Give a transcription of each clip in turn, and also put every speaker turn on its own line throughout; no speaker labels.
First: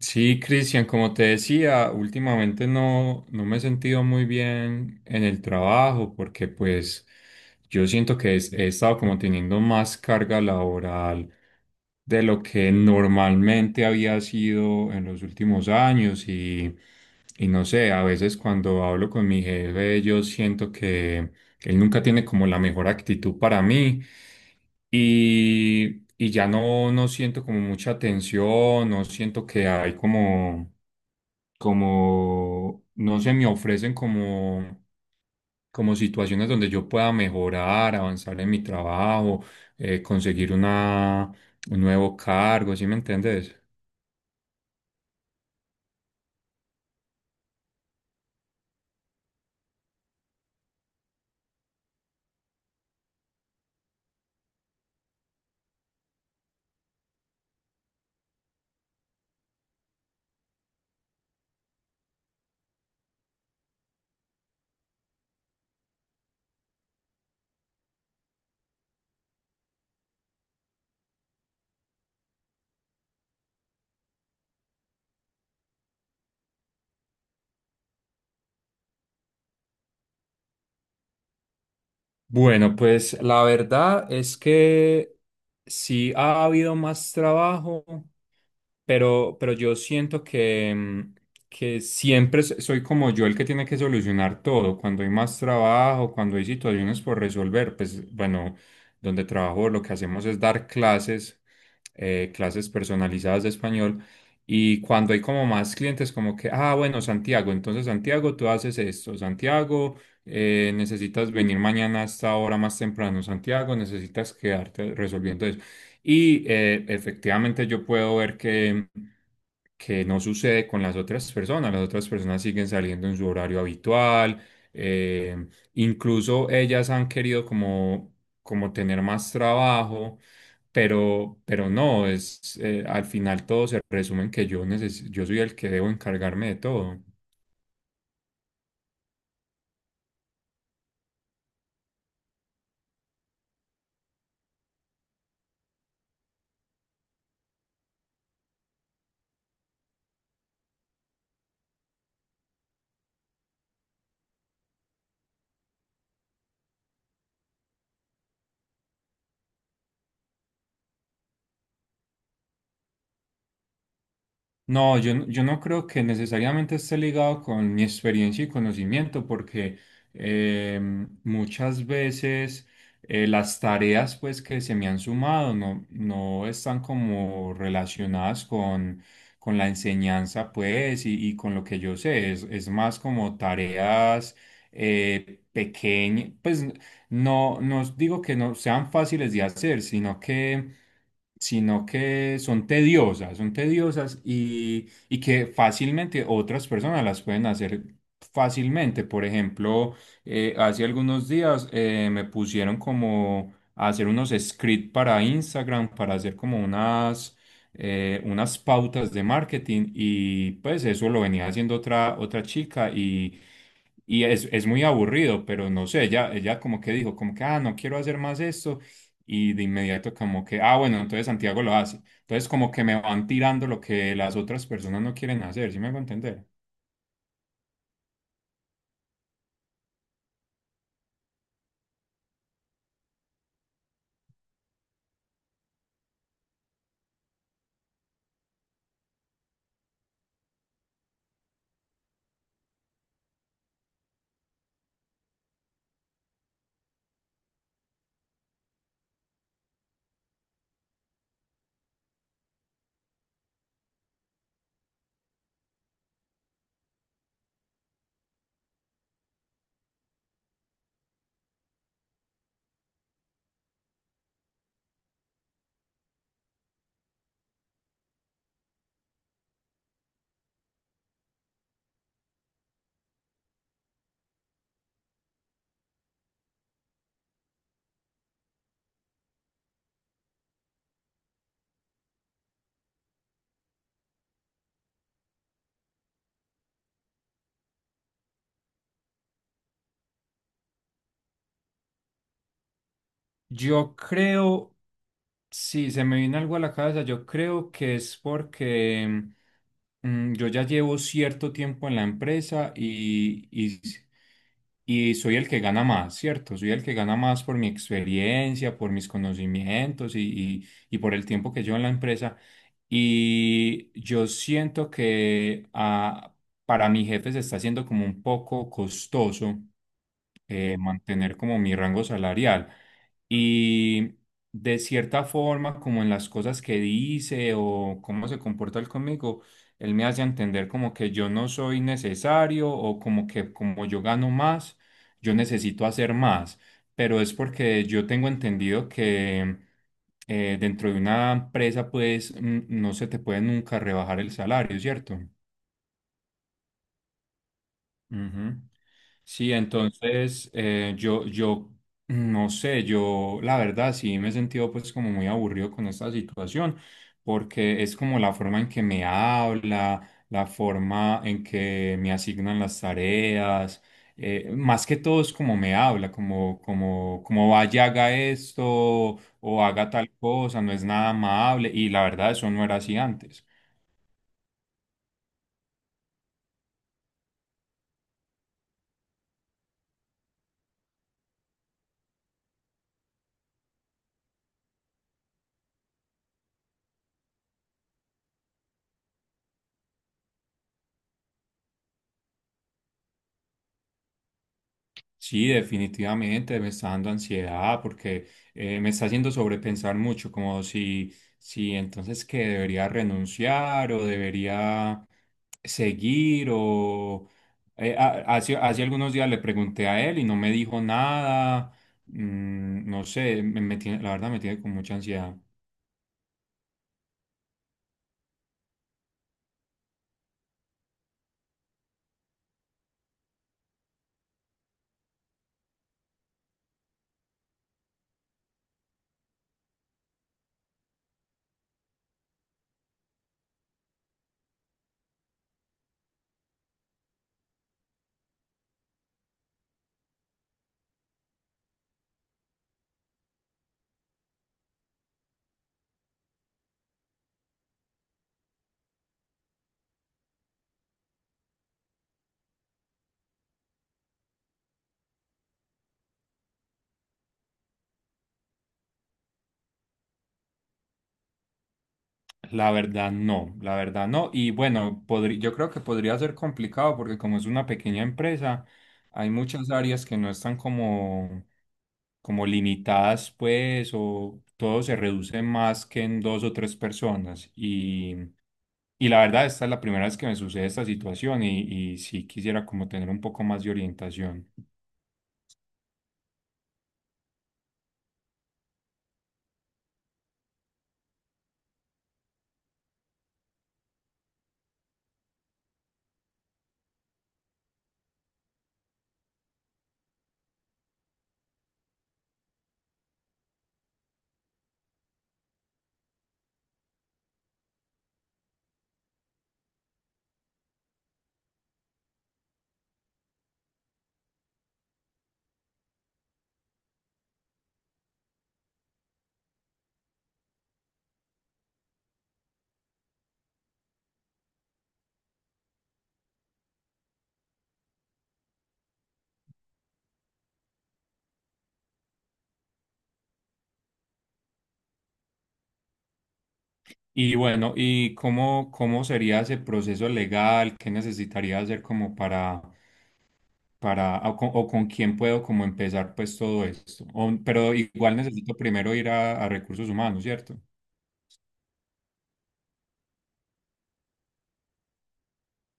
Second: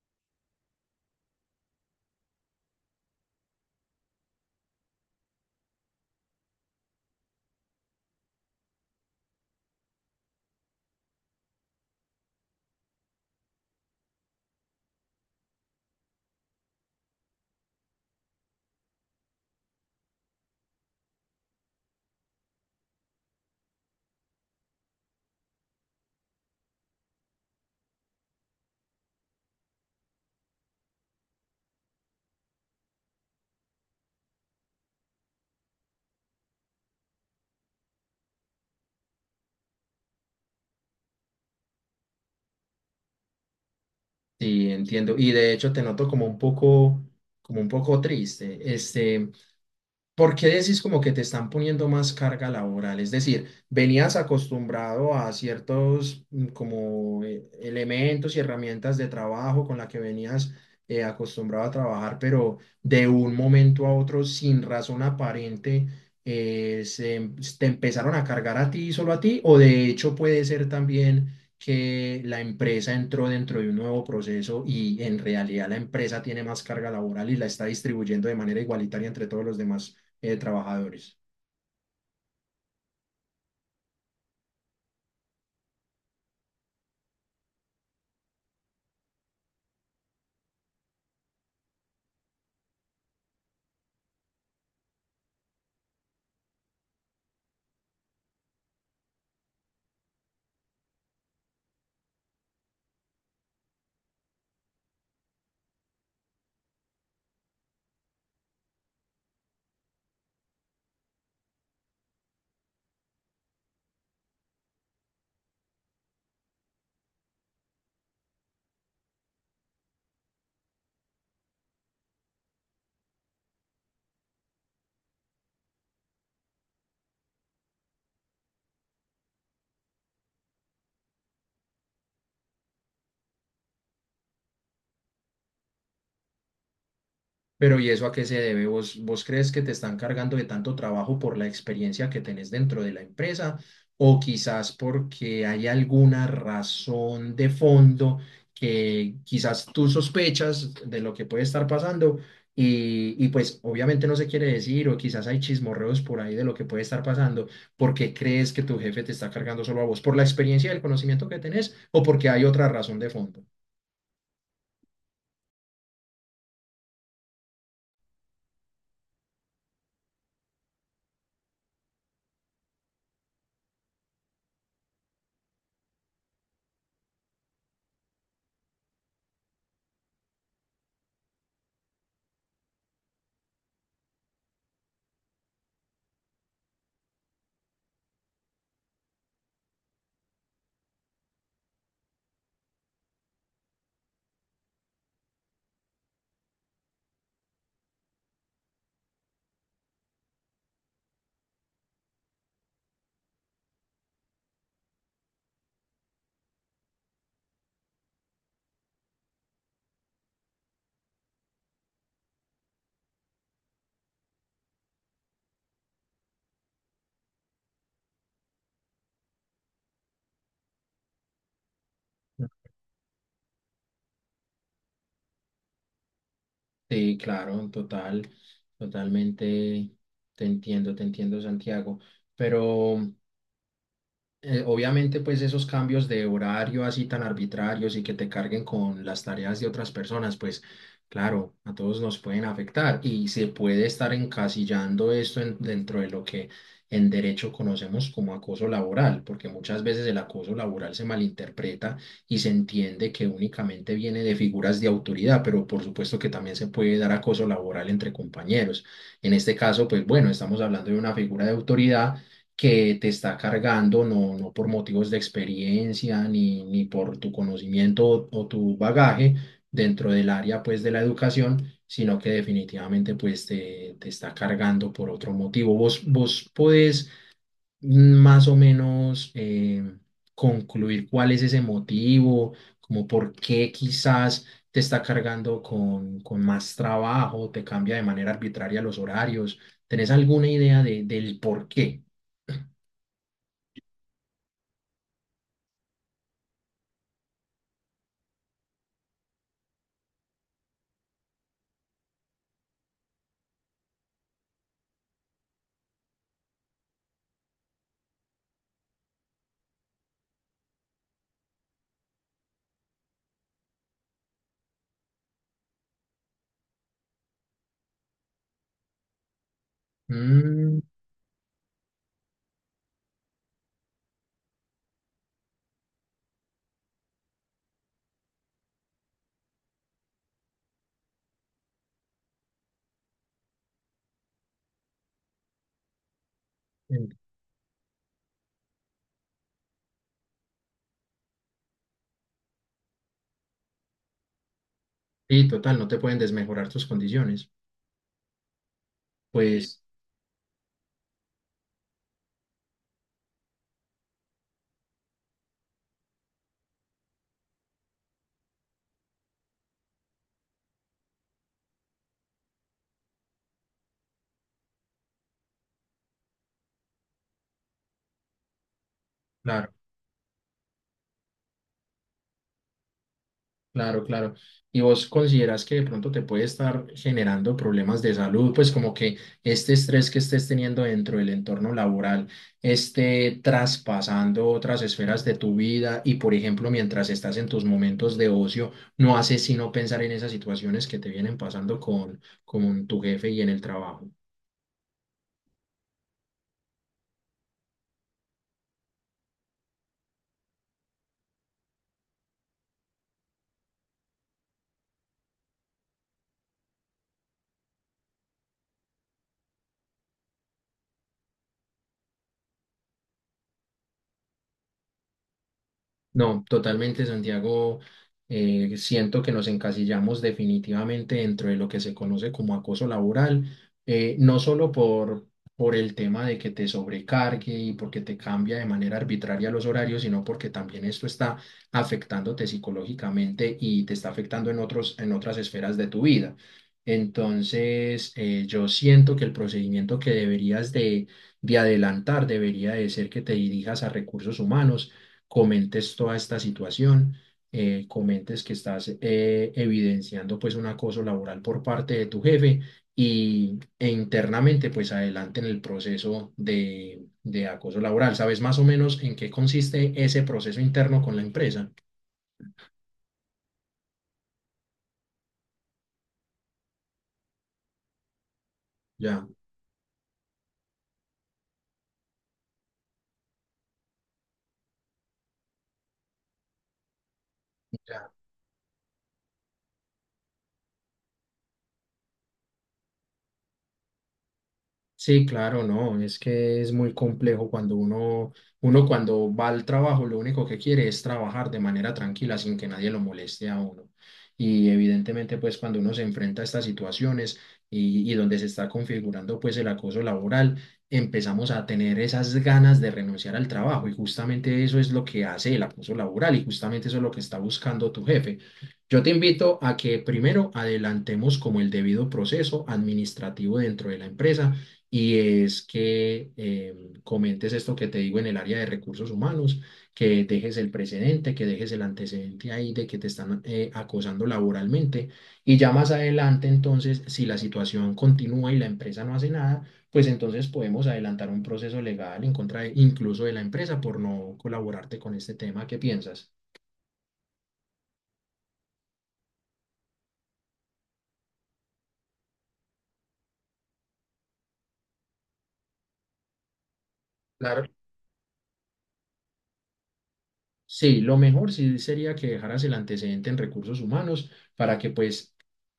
Sí, Cristian, como te decía, últimamente no me he sentido muy bien en el trabajo porque pues yo siento que he estado como teniendo más carga laboral de lo que normalmente había sido en los últimos años y no sé, a veces cuando hablo con mi jefe yo siento que él nunca tiene como la mejor actitud para mí y ya no siento como mucha tensión, no siento que hay como, como, no se me ofrecen como, como situaciones donde yo pueda mejorar, avanzar en mi trabajo, conseguir una, un nuevo cargo, ¿sí me entiendes?
Sí, entiendo. Y de hecho te noto como un poco triste. ¿Porque decís como que te están poniendo más carga laboral? Es decir, venías acostumbrado a ciertos como elementos y herramientas de trabajo con la que venías acostumbrado a trabajar, pero de un momento a otro, sin razón aparente, te empezaron a cargar a ti, y solo a ti, o de hecho puede ser también que la empresa entró dentro de un nuevo proceso y en realidad la empresa tiene más carga laboral y la está distribuyendo de manera igualitaria entre todos los demás trabajadores.
Bueno, pues la verdad es que sí ha habido más trabajo, pero yo siento que, que siempre soy como yo el que tiene que solucionar todo. Cuando hay más trabajo, cuando hay situaciones por resolver, pues bueno, donde trabajo lo que hacemos es dar clases, clases personalizadas de español. Y cuando hay como más clientes, como que, ah, bueno, Santiago, entonces Santiago, tú haces esto. Santiago, necesitas venir mañana a esta hora más temprano. Santiago, necesitas quedarte resolviendo y efectivamente yo puedo ver que no sucede con las otras personas. Las otras personas siguen saliendo en su horario habitual. eh, Incluso ellas han querido como, como tener más trabajo, pero no, es, al final todo se resume en que yo, yo soy el que debo encargarme de todo.
Pero ¿y eso a qué se debe? ¿Vos crees que te están cargando de tanto trabajo por la experiencia que tenés dentro de la empresa? ¿O quizás porque hay alguna razón de fondo que quizás tú sospechas de lo que puede estar pasando? Y pues obviamente no se quiere decir, o quizás hay chismorreos por ahí de lo que puede estar pasando, porque crees que tu jefe te está cargando solo a vos por la experiencia y el conocimiento que tenés, o porque hay otra razón de fondo.
No, yo, yo no creo que necesariamente esté ligado con mi experiencia y conocimiento, porque eh, muchas veces las tareas pues, que se me han sumado no están como relacionadas con la enseñanza pues, y con lo que yo sé. Es más como tareas pequeñas, pues no digo que no sean fáciles de hacer, sino que son tediosas y que fácilmente otras personas las pueden hacer fácilmente. Por ejemplo, hace algunos días me pusieron como a hacer unos scripts para Instagram, para hacer como unas, unas pautas de marketing y pues eso lo venía haciendo otra, otra chica y... Y es muy aburrido, pero no sé, ella como que dijo, como que, ah, no quiero hacer más esto. Y de inmediato como que, ah, bueno, entonces Santiago lo hace. Entonces como que me van tirando lo que las otras personas no quieren hacer, ¿sí me hago entender?
Sí, claro, total, totalmente te entiendo, Santiago. Pero obviamente, pues esos cambios de horario así tan arbitrarios y que te carguen con las tareas de otras personas, pues claro, a todos nos pueden afectar y se puede estar encasillando dentro de lo que en derecho conocemos como acoso laboral, porque muchas veces el acoso laboral se malinterpreta y se entiende que únicamente viene de figuras de autoridad, pero por supuesto que también se puede dar acoso laboral entre compañeros. En este caso, pues bueno, estamos hablando de una figura de autoridad que te está cargando, no, no por motivos de experiencia ni por tu conocimiento o tu bagaje dentro del área pues de la educación, sino que definitivamente pues te está cargando por otro motivo. Vos podés más o menos concluir cuál es ese motivo, como por qué quizás te está cargando con más trabajo, te cambia de manera arbitraria los horarios. ¿Tenés alguna idea de, del por qué?
Yo creo, si se me viene algo a la cabeza, yo creo que es porque yo ya llevo cierto tiempo en la empresa y soy el que gana más, ¿cierto? Soy el que gana más por mi experiencia, por mis conocimientos y por el tiempo que llevo en la empresa. Y yo siento que ah, para mi jefe se está haciendo como un poco costoso
Mm,
mantener como mi rango salarial. Y de cierta forma, como en las cosas que dice o cómo se comporta él conmigo, él me hace entender como que yo no soy necesario o como que como yo gano más, yo necesito hacer más.
en-
Pero es porque yo tengo entendido que dentro de una empresa, pues no se te puede nunca rebajar el salario, ¿cierto?
y total, no te pueden desmejorar tus condiciones. Sí.
Ujú. Sí,
Pues
entonces yo, yo no sé, yo la verdad sí me he sentido pues como muy aburrido con esta situación, porque es como la forma en que me habla, la forma en que me asignan las tareas, más que todo es como me habla, como, como, como vaya, haga esto o
claro,
haga tal cosa, no es nada amable y la verdad eso no era así antes.
claro, claro. ¿Y vos consideras que de pronto te puede estar generando problemas de salud? Pues como que este estrés que estés teniendo dentro del entorno laboral esté traspasando otras esferas de tu vida y, por ejemplo, mientras estás en tus momentos de ocio, no haces sino pensar en esas situaciones que te vienen pasando con tu jefe y en el trabajo.
Sí, definitivamente me está dando ansiedad porque me está haciendo sobrepensar mucho, como si, si entonces que debería renunciar o debería seguir o hace, hace algunos días le pregunté a él y no me dijo nada. No sé, la verdad me tiene con mucha ansiedad.
No, totalmente, Santiago. Siento que nos encasillamos definitivamente dentro de lo que se conoce como acoso laboral, no solo por el tema de que te sobrecargue y porque te cambia de manera arbitraria los horarios, sino porque también esto está afectándote psicológicamente y te está afectando en otros, en otras esferas de tu vida. Entonces, yo siento que el procedimiento que deberías de adelantar debería de ser que te dirijas a recursos humanos, comentes toda esta situación, comentes que estás evidenciando pues un acoso laboral por parte de tu jefe y, e internamente pues adelante en el proceso de acoso laboral. ¿Sabes más o menos en qué consiste ese proceso interno con la empresa?
La verdad no, la verdad no. Y bueno, yo creo que podría ser complicado porque como es una pequeña empresa,
Ya,
hay muchas áreas que no están como como limitadas, pues, o todo se reduce más que en dos o tres personas.
ya.
Y la verdad, esta es la primera vez que me sucede esta situación y sí quisiera como tener un poco más de orientación.
Sí, claro, no, es que es muy complejo cuando uno, uno cuando va al trabajo, lo único que quiere es trabajar de manera tranquila sin que nadie lo moleste a uno. Y evidentemente, pues cuando uno se enfrenta a estas situaciones y donde se está configurando pues el acoso laboral, empezamos a tener esas ganas de renunciar al trabajo y justamente eso es lo que hace el acoso laboral y justamente eso es lo que está buscando tu jefe. Yo te invito a que primero adelantemos como el debido proceso administrativo dentro de la empresa y es que comentes esto que te digo en el área de recursos humanos, que dejes el precedente, que dejes el antecedente ahí de que te están acosando laboralmente y ya más adelante entonces, si la situación continúa y la empresa no hace nada, pues entonces podemos adelantar un proceso legal incluso de la empresa por no colaborarte con este tema. ¿Qué piensas?
Y bueno, ¿y cómo, cómo sería ese proceso legal? ¿Qué necesitaría hacer como para, o con quién puedo como empezar pues todo esto?
Claro.
Pero igual necesito primero ir a recursos humanos, ¿cierto?
Sí, lo mejor sí sería que dejaras el antecedente en recursos humanos para que pues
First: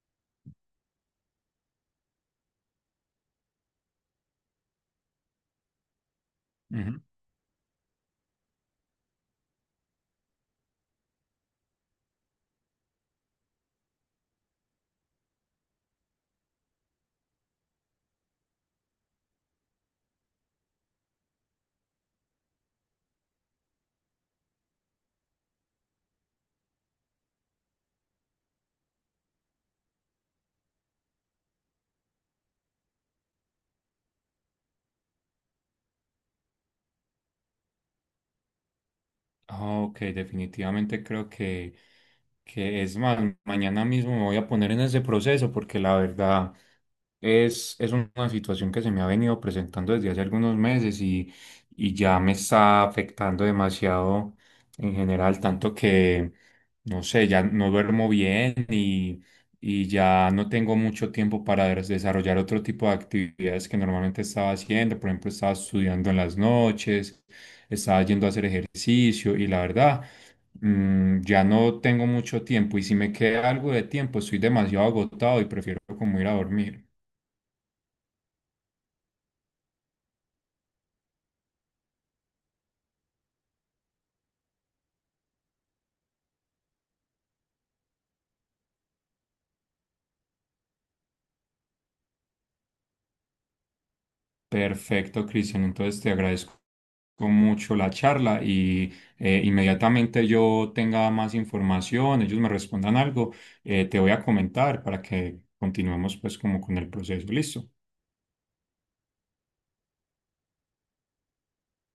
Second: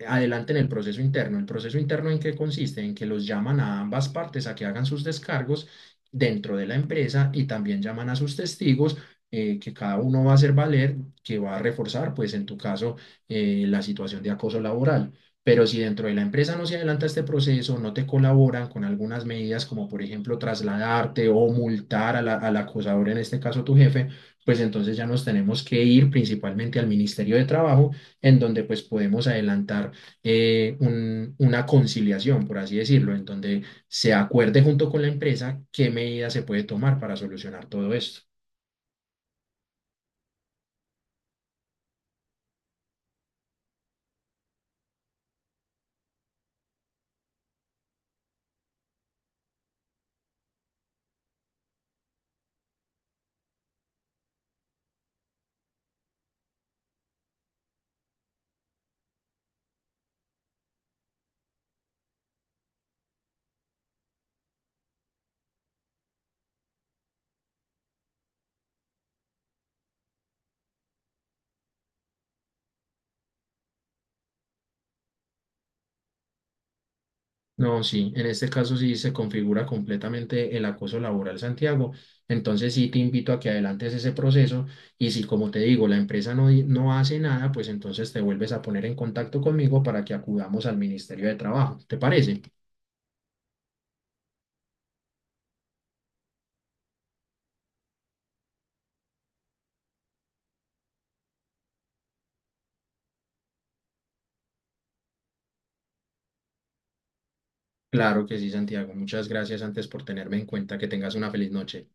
adelanten el proceso interno. ¿El proceso interno en qué consiste? En que los llaman a ambas partes a que hagan sus descargos dentro de la
Ujú.
empresa y también llaman a sus testigos que cada uno va a hacer valer, que va a reforzar pues en tu caso la situación de acoso laboral. Pero si dentro de la empresa no se adelanta este proceso, no te colaboran con algunas medidas como por ejemplo trasladarte o multar al acosador, en este caso tu jefe, pues entonces ya nos tenemos que ir principalmente al Ministerio de Trabajo, en donde pues podemos adelantar una conciliación, por así decirlo, en donde se acuerde junto con la empresa qué medidas se puede tomar para solucionar todo esto.
Ah, ok, definitivamente creo que es más, mañana mismo me voy a poner en ese proceso porque la verdad es una situación que se me ha venido presentando desde hace algunos meses y ya me está afectando demasiado en general, tanto que, no sé, ya no duermo bien y ya no tengo mucho tiempo para desarrollar otro tipo de actividades que normalmente estaba haciendo. Por ejemplo, estaba estudiando en las noches, estaba yendo a hacer ejercicio y la verdad, ya no tengo mucho tiempo y si me queda algo de tiempo, estoy demasiado agotado y prefiero como ir a dormir.
No, sí, en este caso sí se configura completamente el acoso laboral, Santiago. Entonces sí te invito a que adelantes ese proceso y si, como te digo, la empresa no hace nada, pues entonces te vuelves a poner en contacto conmigo para que acudamos al Ministerio de Trabajo. ¿Te parece?
Perfecto, Cristian. Entonces te agradezco mucho la charla y inmediatamente yo tenga más información, ellos me respondan algo, te voy a comentar para que continuemos pues como con el proceso. Listo.
Claro que sí, Santiago. Muchas gracias antes por tenerme en cuenta. Que tengas una feliz noche.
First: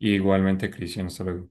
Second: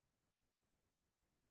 Igualmente, Cristian, hasta luego.